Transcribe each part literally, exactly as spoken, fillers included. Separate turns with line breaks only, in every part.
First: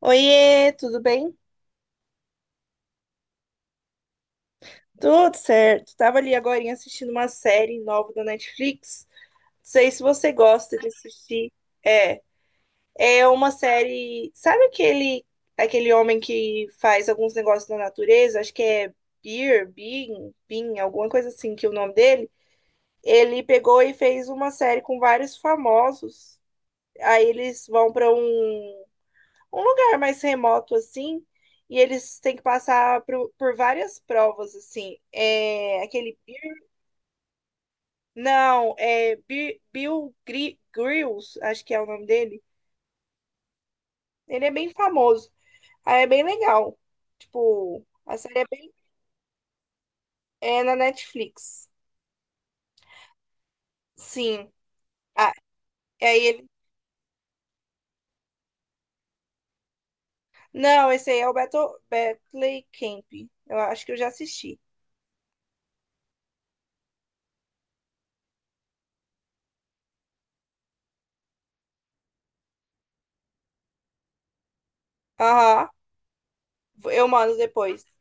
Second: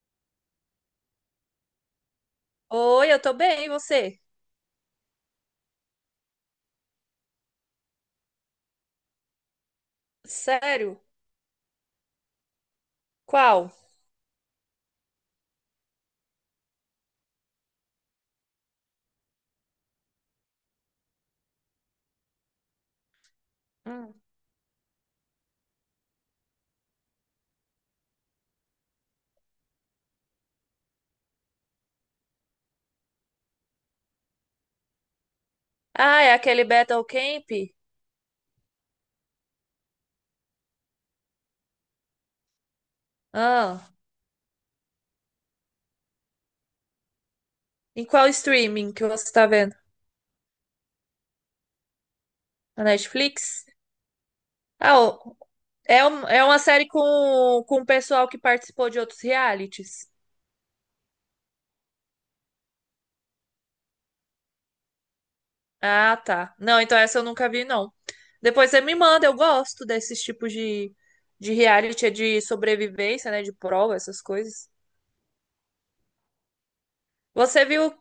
Oiê, tudo bem?
Oi, eu tô bem, e você?
Tudo certo. Tava ali agorinha assistindo uma série nova da Netflix. Não sei se você gosta de
Sério?
assistir. É, é uma
Qual?
série. Sabe aquele aquele homem que faz alguns negócios na natureza? Acho que é Beer, Bean, Bean, alguma coisa assim que é o nome dele. Ele pegou e
Hum.
fez uma série com vários famosos. Aí eles vão para um um lugar mais remoto assim, e eles têm que passar por, por várias provas assim. É aquele
Ah, é
Bir-
aquele Battle Camp?
não, é Bir- Bill Gri- Grills, acho que é o nome dele.
Ah,
Ele é bem famoso. Aí é bem legal. Tipo,
em
a
qual
série é bem
streaming que você tá vendo?
é na Netflix.
Na Netflix?
Sim.
Ah,
Ah,
o- é,
aí
um- é
ele
uma série com, com o pessoal que participou de outros realities.
não, esse aí é o Battle Battle Camp. Eu acho que eu já assisti.
Ah, tá. Não, então essa eu nunca vi, não. Depois você me manda, eu gosto desses tipos de, de reality, é de sobrevivência, né? De prova, essas coisas.
Aham. Eu mando
Você
depois.
viu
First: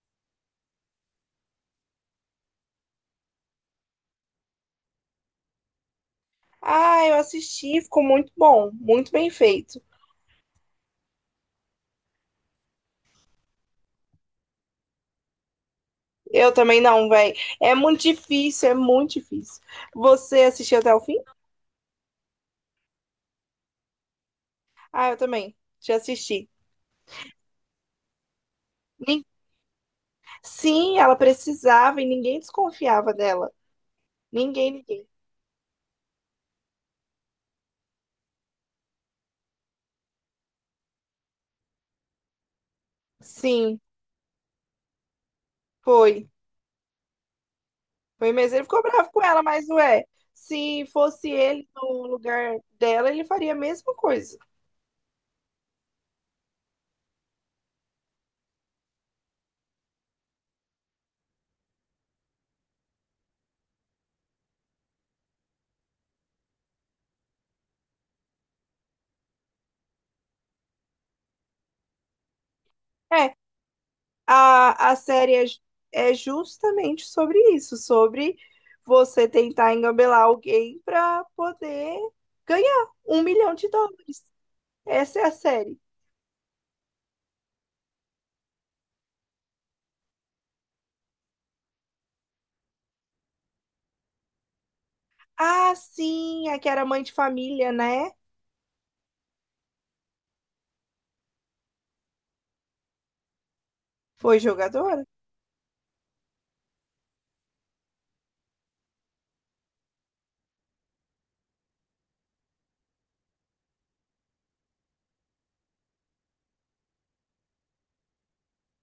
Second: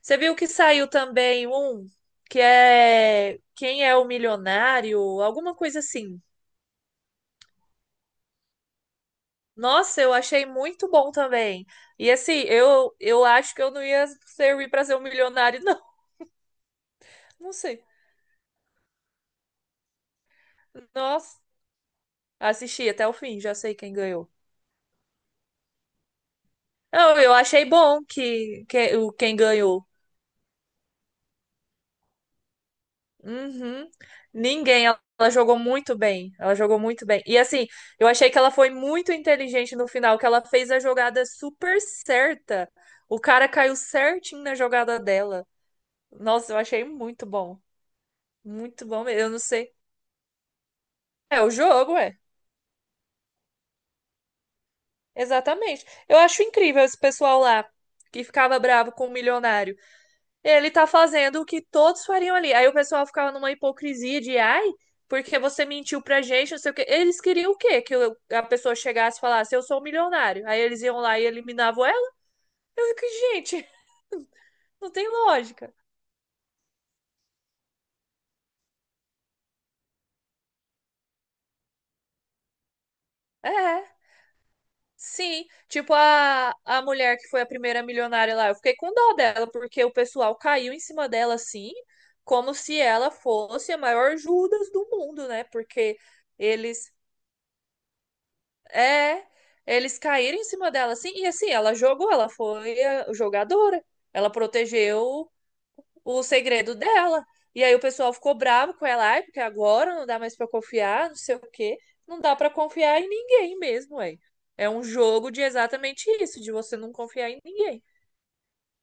Você viu que saiu também um que é Quem é o Milionário? Alguma coisa assim.
Ah, eu assisti, ficou muito bom, muito bem feito.
Nossa, eu achei muito bom também. E assim, eu, eu acho que eu não ia servir para ser um milionário, não.
Eu também não, velho.
Não
É
sei.
muito difícil, é muito difícil. Você assistiu até o fim?
Nossa, assisti até o fim, já sei quem ganhou.
Ah, eu também. Já assisti.
Não, eu achei bom que, que o-
Nin-
quem ganhou.
Sim, ela precisava e ninguém desconfiava dela.
Uhum.
Ninguém,
Ninguém, ela,
ninguém.
ela jogou muito bem. Ela jogou muito bem. E assim, eu achei que ela foi muito inteligente no final, que ela fez a jogada super certa. O cara caiu
Sim,
certinho na jogada dela.
foi.
Nossa, eu achei muito bom.
Foi mesmo. Ele ficou
Muito bom
bravo com
mesmo. Eu não
ela, mas
sei.
ué, se fosse
É o
ele
jogo,
no
é.
lugar dela, ele faria a mesma coisa.
Exatamente. Eu acho incrível esse pessoal lá que ficava bravo com o milionário. Ele tá fazendo o que todos fariam ali. Aí o pessoal ficava numa hipocrisia de, ai, porque você mentiu pra gente, não sei o quê. Eles queriam o quê? Que eu- a pessoa chegasse e falasse, eu sou um milionário. Aí eles iam lá e eliminavam ela. Eu fico,
É,
gente,
A,
não
a
tem
série é, ju-
lógica.
é justamente sobre isso, sobre você tentar engambelar alguém para poder ganhar um milhão de
É,
dólares. Essa é a
sim.
série.
Tipo a, a mulher que foi a primeira milionária lá, eu fiquei com dó dela, porque o pessoal caiu em cima dela assim, como se ela fosse a maior Judas do mundo, né?
Ah,
Porque
sim, a que era
eles
mãe de família, né?
É, eles caíram em cima dela, assim, e assim, ela jogou, ela foi a jogadora, ela
Foi jogadora?
protegeu o segredo dela. E aí o pessoal ficou bravo com ela, ai, porque agora não dá mais pra confiar, não sei o quê. Não dá pra confiar em ninguém mesmo, ué. É um jogo de exatamente isso, de você não confiar em ninguém.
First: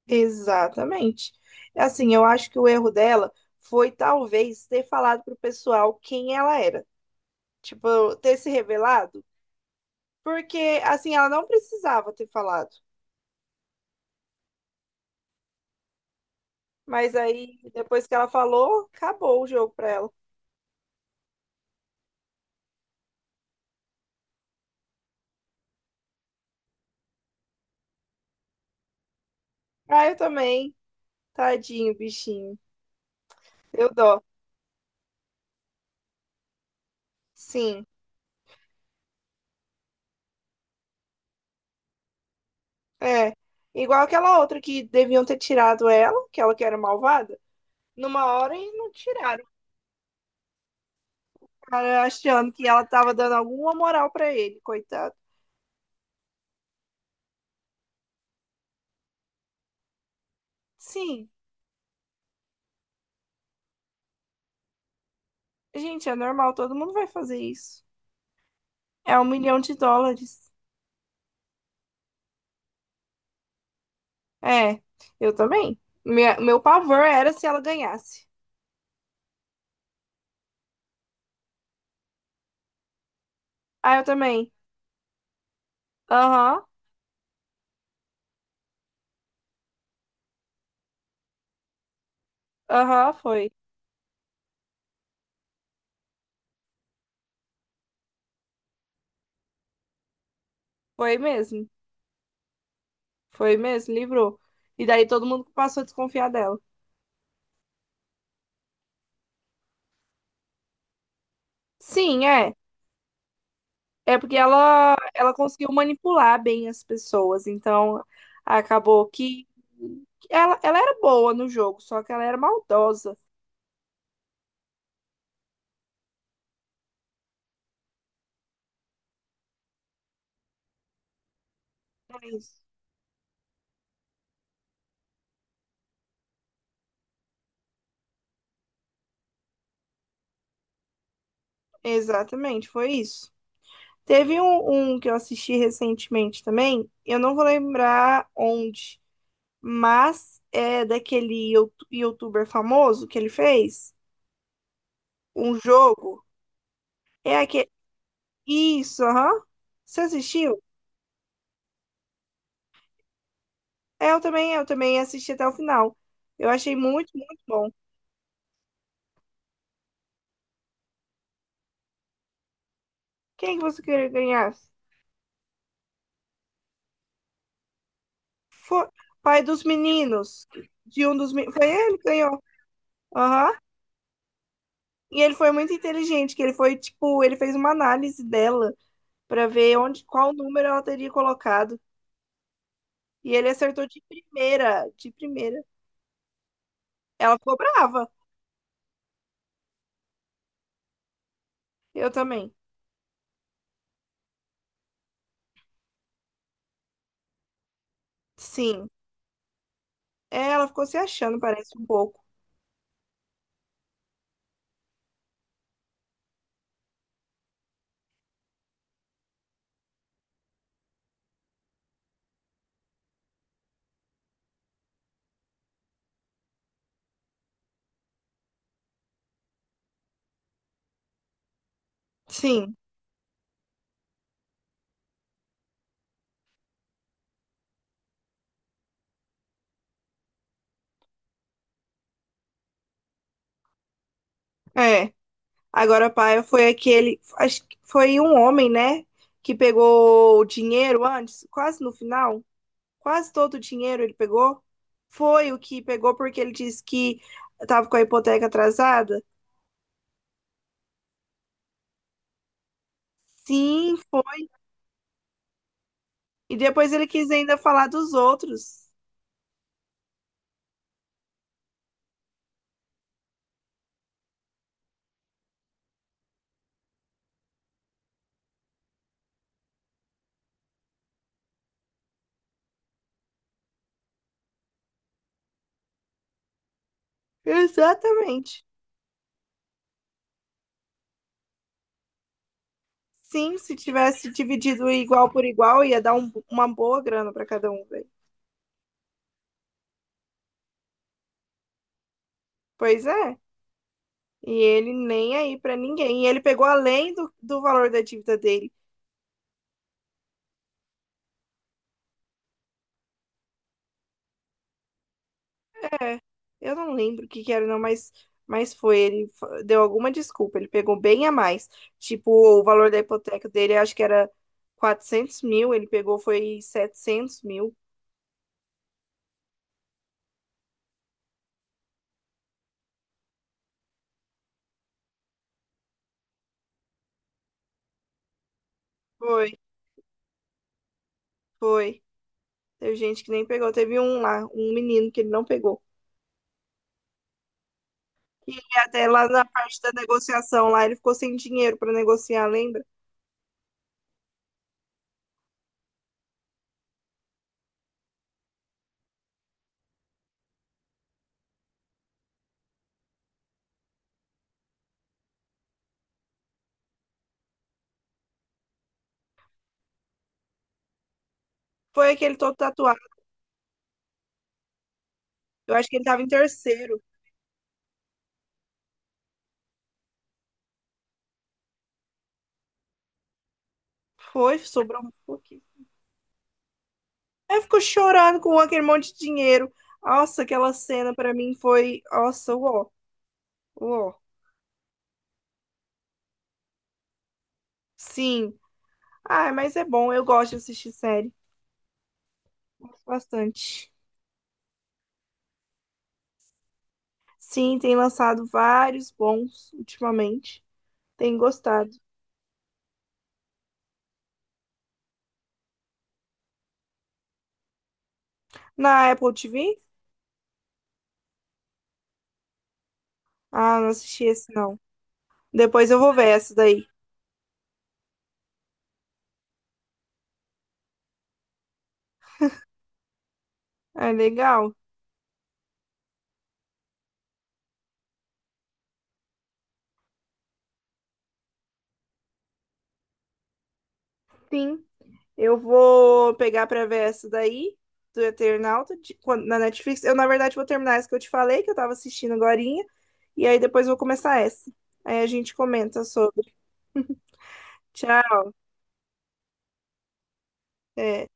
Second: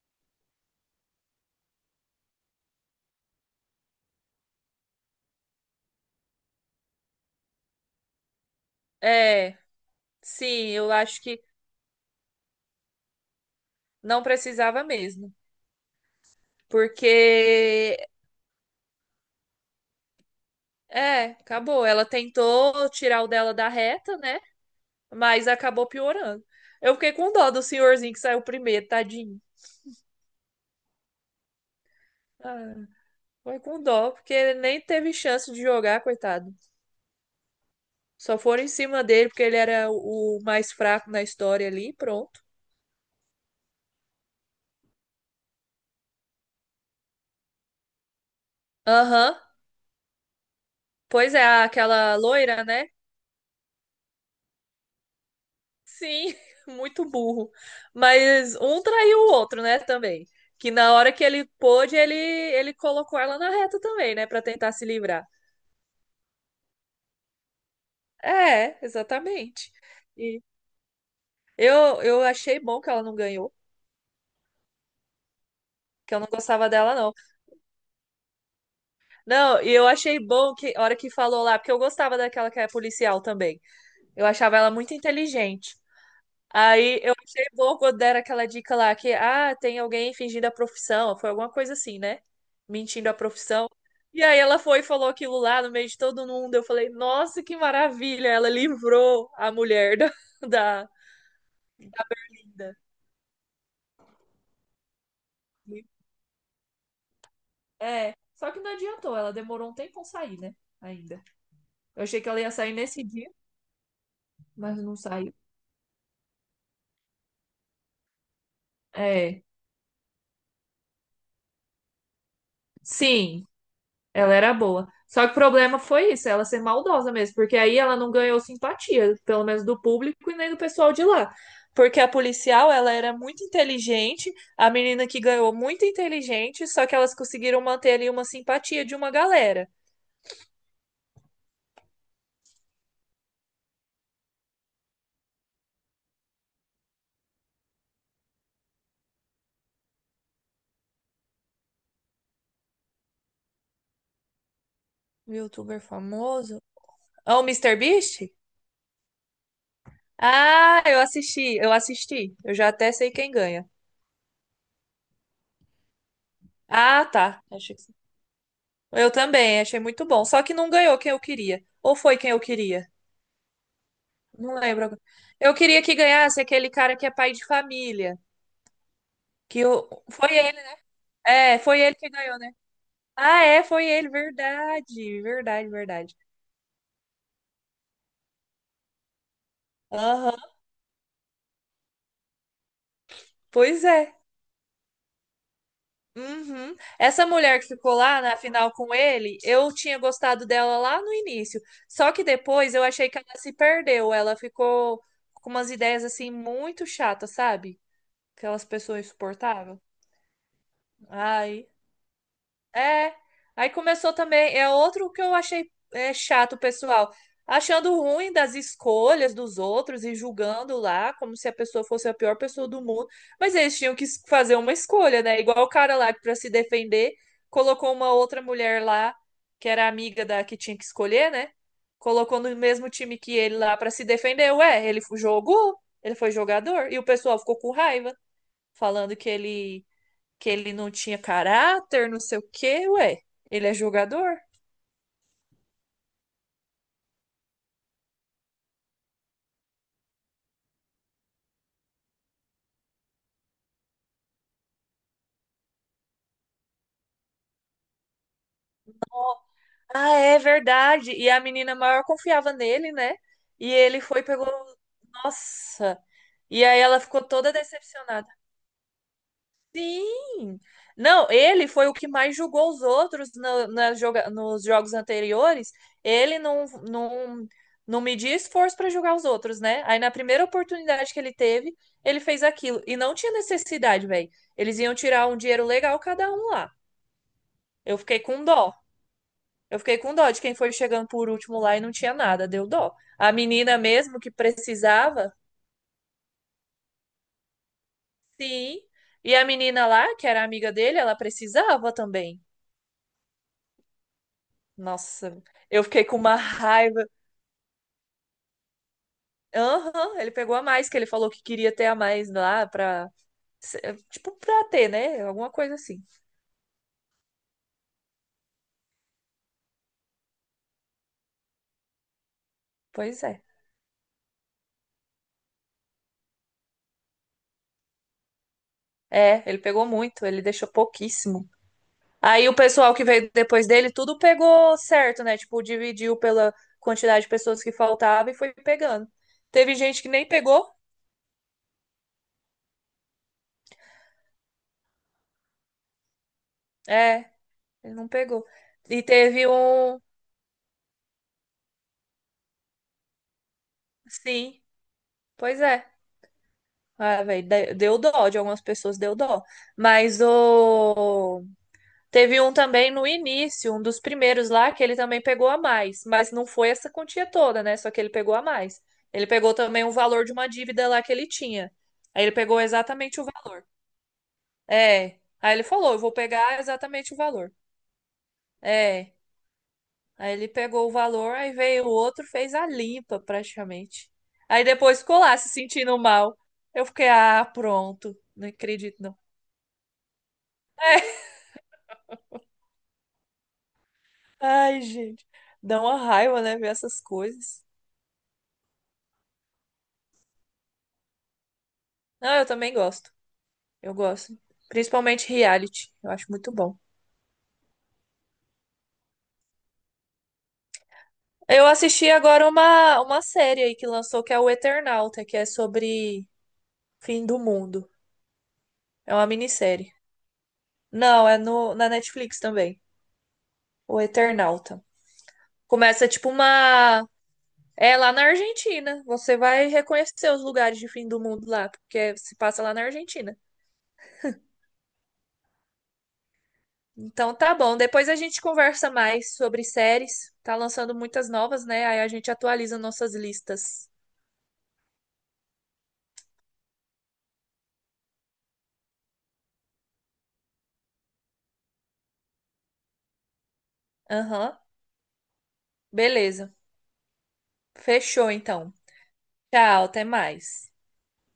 Exatamente. Assim, eu acho que o erro dela foi talvez ter falado pro pessoal quem ela era. Tipo, ter se revelado.
É, sim,
Porque,
eu
assim,
acho
ela
que
não precisava ter falado.
não precisava mesmo.
Mas aí,
Porque,
depois que ela falou, acabou o jogo pra ela.
é, acabou. Ela tentou tirar o dela da reta, né? Mas acabou piorando. Eu fiquei com dó do senhorzinho que saiu primeiro, tadinho.
Ah, eu também. Tadinho, bichinho.
Ah, foi com
Eu
dó,
dó.
porque ele nem teve chance de jogar, coitado.
Sim.
Só foram em cima dele, porque ele era o mais fraco na história ali, pronto.
É. Igual aquela outra que deviam ter tirado ela, que ela que era malvada, numa hora e não
Aham.
tiraram.
Pois é,
O cara
aquela
achando
loira,
que ela
né?
tava dando alguma moral pra ele, coitado.
Sim, muito burro. Mas um traiu o outro, né, também. Que na hora que
Sim.
ele pôde, ele, ele colocou ela na reta também, né, pra tentar se livrar.
Gente, é normal, todo mundo vai fazer isso.
É,
É um milhão
exatamente.
de dólares.
Eu, eu achei bom que ela não ganhou,
É. Eu também.
que eu não
Minha- meu
gostava dela,
pavor
não.
era se ela ganhasse.
Não, e eu achei bom que, a hora que falou lá, porque eu gostava daquela que é policial também.
Ah, eu
Eu
também.
achava ela muito inteligente.
Aham.
Aí eu achei bom quando deram aquela dica lá que, ah, tem alguém fingindo a profissão, foi alguma coisa assim, né? Mentindo
Aham,
a
foi.
profissão. E aí ela foi e falou aquilo lá no meio de todo mundo. Eu falei, nossa, que maravilha! Ela livrou a mulher da, da,
Foi mesmo.
da Berlinda.
Foi mesmo, livrou. E daí todo mundo passou a desconfiar dela.
É, só que não adiantou, ela demorou um tempo a sair, né? Ainda. Eu achei
Sim,
que ela ia
é.
sair nesse dia,
É porque
mas
ela,
não saiu.
ela conseguiu manipular bem as pessoas. Então, acabou
É,
que ela, ela era boa no jogo, só que ela era maldosa.
sim, ela era boa. Só que o problema foi isso, ela ser maldosa mesmo, porque aí ela não ganhou simpatia, pelo menos do público e nem do pessoal de lá. Porque a
É isso.
policial, ela era muito inteligente, a menina que ganhou muito inteligente, só que elas conseguiram manter ali uma simpatia de uma galera.
Exatamente, foi isso. Teve um, um que eu assisti recentemente também, eu não vou lembrar onde, mas é daquele youtu- youtuber famoso que ele fez,
Um
um
Youtuber
jogo.
famoso? Ah, o
É
Mister Beast?
isso, aham. Você assistiu?
Ah, eu assisti, eu assisti. Eu já até sei quem ganha.
É, eu também, eu também assisti até o final. Eu achei
Ah,
muito, muito
tá.
bom.
Acho que eu também, achei muito bom. Só que não ganhou quem eu queria. Ou foi quem eu queria?
Quem que você queria ganhar?
Não lembro agora. Eu queria que ganhasse aquele cara que é pai de família.
Foi pai
Que
dos
eu... Foi
meninos.
ele.
De um dos meninos.
É,
Foi
foi ele
ele que
que ganhou,
ganhou.
né? Ah,
Aham.
é, foi ele.
E
Verdade,
ele foi
verdade,
muito
verdade.
inteligente, que ele foi, tipo, ele fez uma análise dela pra ver onde, qual
Aham,
número ela teria colocado. E ele
pois
acertou de
é.
primeira, de primeira.
Uhum. Essa
Ela ficou
mulher que ficou
brava.
lá na final com ele, eu tinha gostado dela lá no início.
Eu
Só que
também.
depois eu achei que ela se perdeu. Ela ficou com umas ideias assim muito chatas, sabe? Aquelas
Sim.
pessoas insuportáveis.
É, ela ficou se achando,
Ai.
parece um pouco.
É, aí começou também, é outro que eu achei é, chato, pessoal, achando ruim das escolhas dos outros e julgando lá como se a pessoa fosse a pior pessoa do mundo, mas eles tinham que es- fazer uma escolha, né? Igual o cara lá que para se defender colocou uma outra mulher lá que era amiga da que tinha que escolher, né? Colocou no
Sim.
mesmo time que ele lá para se defender. Ué, ele fu- jogou, ele foi jogador e o pessoal ficou com raiva, falando que ele que ele não tinha caráter, não sei o quê, ué, ele é jogador?
É. Agora, Paia foi aquele. Acho que foi um homem, né? Que pegou o dinheiro antes, quase no final. Quase todo o dinheiro ele pegou. Foi o que pegou porque ele disse que estava com a hipoteca atrasada.
Ah, é verdade. E a menina maior confiava nele, né? E
Sim,
ele foi e
foi.
pegou, nossa.
E
E aí
depois
ela
ele
ficou
quis
toda
ainda falar dos
decepcionada.
outros.
Sim! Não, ele foi o que mais julgou os outros na- nas joga- nos jogos anteriores. Ele não, não, não media esforço para julgar os outros, né? Aí na primeira oportunidade que ele teve, ele fez aquilo. E não tinha necessidade, velho. Eles iam tirar um dinheiro legal cada um lá. Eu fiquei com
Exatamente.
dó. Eu fiquei com dó de quem foi chegando por último lá e não tinha nada, deu dó. A
Sim, se
menina mesmo
tivesse
que
dividido igual
precisava,
por igual, ia dar um- uma boa grana para cada um, velho.
sim. E a menina lá, que era amiga dele, ela precisava também.
Pois é. E ele nem
Nossa,
aí para
eu fiquei com
ninguém. E
uma
ele pegou
raiva.
além do, do valor da dívida dele.
Aham, ele pegou a mais, que ele falou que queria ter a mais lá pra. Tipo, pra ter, né? Alguma coisa assim.
É, eu não lembro o que que era, não, mas, mas foi. Ele fa- deu alguma desculpa, ele pegou bem a mais. Tipo, o valor da
Pois é.
hipoteca dele, acho que era quatrocentos mil, ele pegou foi setecentos mil.
É, ele pegou muito, ele deixou pouquíssimo. Aí o pessoal que veio depois dele, tudo pegou certo, né? Tipo, dividiu pela quantidade de pessoas que faltava e foi pegando.
Foi,
Teve gente que nem pegou.
foi. Teve gente que nem pegou. Teve um lá, um menino que ele não pegou.
É, ele não pegou.
E ele
E
até lá na
teve
parte da
um.
negociação, lá ele ficou sem dinheiro pra negociar, lembra?
Sim, pois é. Ah, velho, de- deu dó de algumas pessoas, deu dó. Mas o... teve um também no início, um dos primeiros lá, que ele também pegou a mais. Mas não foi essa quantia toda, né? Só que ele pegou a mais. Ele pegou também o valor de uma dívida lá que ele tinha.
Foi
Aí ele
aquele todo
pegou
tatuado.
exatamente o valor. É. Aí ele
Eu acho
falou,
que
eu
ele
vou
tava em
pegar
terceiro.
exatamente o valor. É. Aí ele pegou o valor, aí veio o outro, fez a limpa praticamente.
Foi,
Aí depois
sobrou um
ficou lá se
pouquinho.
sentindo mal. Eu fiquei, ah,
Aí ficou
pronto.
chorando
Não
com aquele
acredito,
monte
não.
de dinheiro. Nossa, aquela cena pra mim foi. Nossa, uó, uó.
Ai, gente. Dá uma raiva, né, ver essas coisas.
Sim. Ah, mas é bom, eu gosto de assistir série.
Não, eu também
Gosto
gosto.
bastante.
Eu gosto. Principalmente reality. Eu acho muito bom.
Sim, tem lançado vários bons ultimamente. Tem
Eu
gostado.
assisti agora uma, uma série aí que lançou, que é o Eternauta, que é sobre fim do mundo.
Na
É uma
Apple T V?
minissérie. Não, é no, na Netflix também.
Ah, não
O
assisti esse não.
Eternauta.
Depois eu
Começa
vou ver
tipo
essa daí.
uma. É lá na Argentina. Você vai reconhecer os lugares de fim do mundo lá, porque se passa lá na Argentina.
É legal?
Então tá bom. Depois a gente conversa mais sobre séries. Tá lançando muitas novas, né? Aí a gente atualiza nossas listas.
Sim. Eu vou pegar pra ver essa daí, do Eternauta, de- quando- na Netflix. Eu, na verdade, vou terminar essa que eu te falei, que eu tava assistindo agorinha, e aí depois eu vou começar
Aham.
essa. Aí a gente comenta
Beleza.
sobre.
Fechou
Tchau.
então. Tchau, até mais.
É.